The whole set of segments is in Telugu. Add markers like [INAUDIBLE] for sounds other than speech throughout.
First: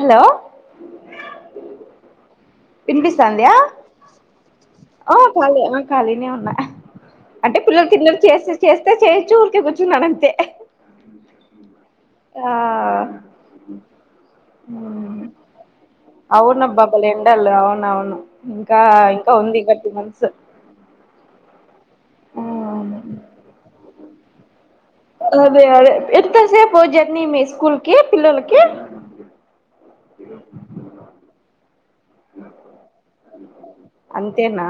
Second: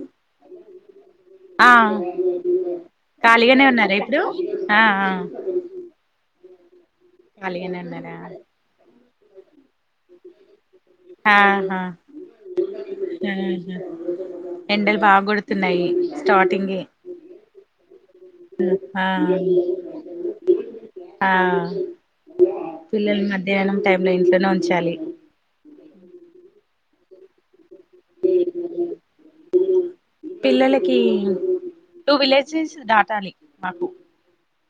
హలో ఆ వినిపిస్తాందా ఖాళీగానే ఉన్నారా ఇప్పుడు ఆ పర్లే ఆ ఖాళీ గానే ఉన్నా అంటే ఖాళీగానే పిల్లల ఉన్నారా తిన్నది ఆహా చేస్తే చేస్తే చేయ్ చూర్కే గుచ్ ఆహా ఆ ఎండలు బా గొడుతున్నాయి. అవునబ్బా బలే ఎండల్ అవునవ్ అవును ఇంకా ఆ ఇంకా ఉంది ఇంగా టూ మంత్స్ ఆ పిల్లలు మధ్యాహ్నం టైమ్ లే ఇంట్లోనే ఉన్ అదే అదే ఎంత సేపు జర్నీ మీ స్కూల్ కి పిల్లలకి పిల్లలకి [INAUDIBLE] టూ విలేజెస్ దాటాలి మాకు నా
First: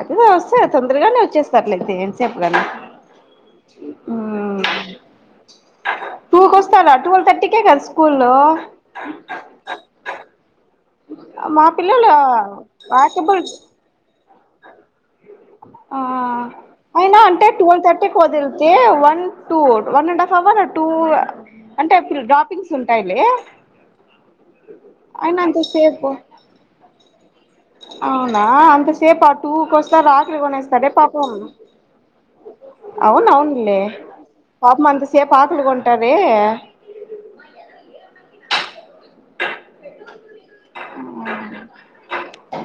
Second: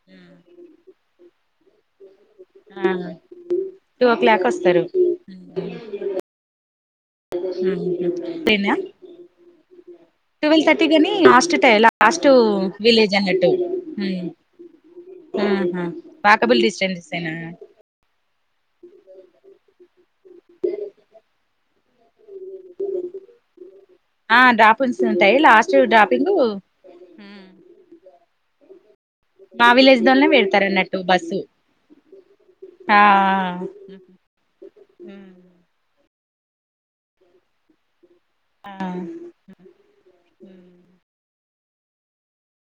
అటుగా వస్తే తొందర్గానే వచ్చేస్తా అట్లయితే ఎంత సేపు గనీ ఆ టూ ఓ క్లాక్ వస్తారు టూ కొస్తారా టూవల్ థర్టీకే కదా స్కూల్లో ట్వెల్వ్ టి గని లాస్ట్ టై లాస్ట్ విలేజ్ వాకబుల్ అనట్టు. ఆ అయినా డిస్టెన్స్నా అంటే ట్వల్ థర్టీకి ఓడిలితే one two one and half అవరే టూ అంటే ఇప్పుడు డ్రాపింగ్స్ ఉంటాయిలే ఆ డ్రాపింగ్స్ ఉంటాయి అయిన లాస్ట్ అంతసేపు డ్రాపింగ్ నా అంత సేప టూ మా విలేజ్ కొస్తావా లోనే ఆకలి పెడతారు కొనేస్తరే అన్నట్టు పాపం బస్సు ఆ అవునవున్లే పాపం అంత సేపు ఆకలి కొంటా రే ఆ ఆ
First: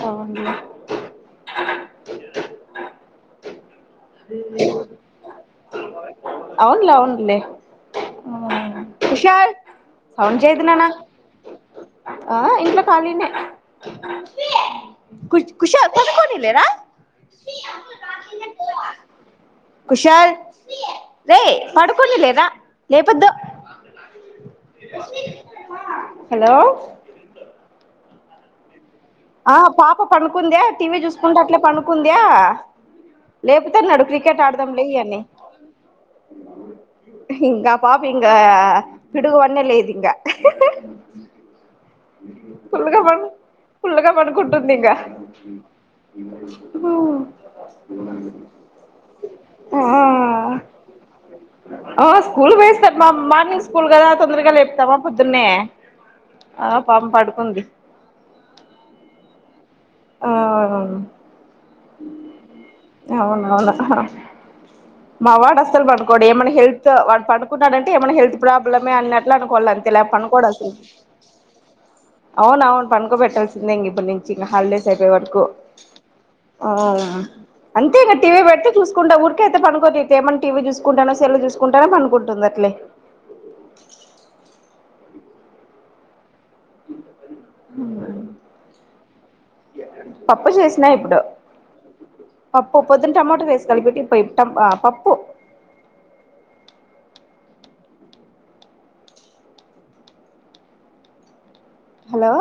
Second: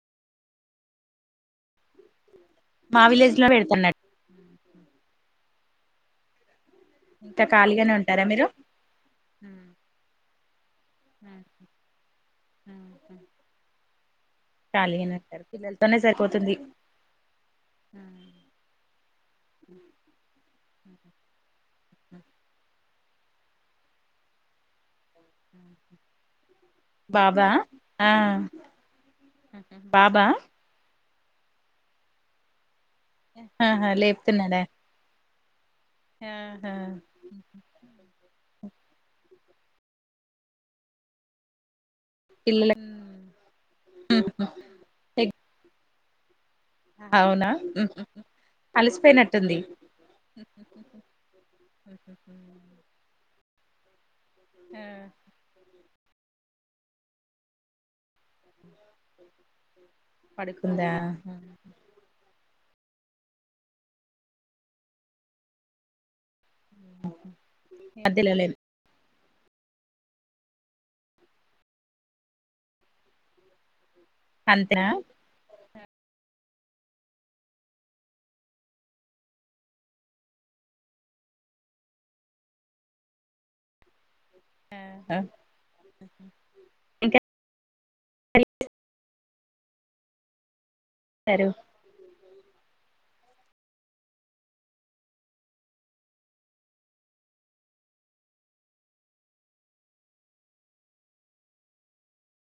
అవునా మా విలేజ్లో పెడ్తన్నట్ అవున్లే అవున్లే టారా మీరు కుషాల్ అవును చేయదు నాన్న ఆ ఆ ఇంట్లో కాలినే ఆ ఖాళీగానే కు ఉంటారు కుశల్ పిల్లలతోనే పడుకోనిలే సరిపోతుంది రా కుశల్ రేయ్ పడుకోని లే రా లేపద్దు. హలో బాబా ఆ ఆ పాప బాబా పంనుకుంది. టీ వీ జూస్ కుంటు అట్లే పనుకుందయా ఆహా లేపుతన్నడు క్రికెట్ లేపుతున్నాడా ఆడుదాం లే అని ఆహా ఇంకా పాపింకా పిడుగుపన్న లేయదు ఇంగా పిల్లల ఫుల్ గా పం ఫుల్ గా పడుకుంటుంది ఇంగా [UNINTELLIGIBLE] అవునా అలిసిపోయినట్టుంది ఆ ఆ స్కూల్ వేస్తారు మా మార్నింగ్ స్కూల్ కదా తొందరగా లేపుతావా పొద్దునే ఆ పాం పడుకుంది పడుకుందా అవునువును మావాడు అసల్ పాడుకోడు ఏమనే హెల్త్ వాడు పడుకున్నాడ అంటే ఏమన్నా మధ్యలో హెల్త్ లేం ప్రాబ్లమే అన్న అట్లే అనుకోలా అంతే లేక పండుకోడు అస్సలు అవును అవును పనుకో పెట్టాల్సిందే ఇంగ ఇప్పటి నుంచి ఇంగ అంతేనా హాలిడేస్ అయిపోయే వరకు ఆ అంతె ఇంగ టీవి పెడితె చుసుకుంటు ఊరికె అయితె పను కోది తే ఏమన్నా టీవీ చూసుకుంటానొ సెల్లు చూసుకుంటానొ పనుకుంటది అట్లే ఇంకా హ్మ్ పప్పు చేసి ఇంగా ఇప్పుడు సారు పప్పు పొద్దున టమాటో రైస్ కలిపింటి పోయిటం పప్పు హలో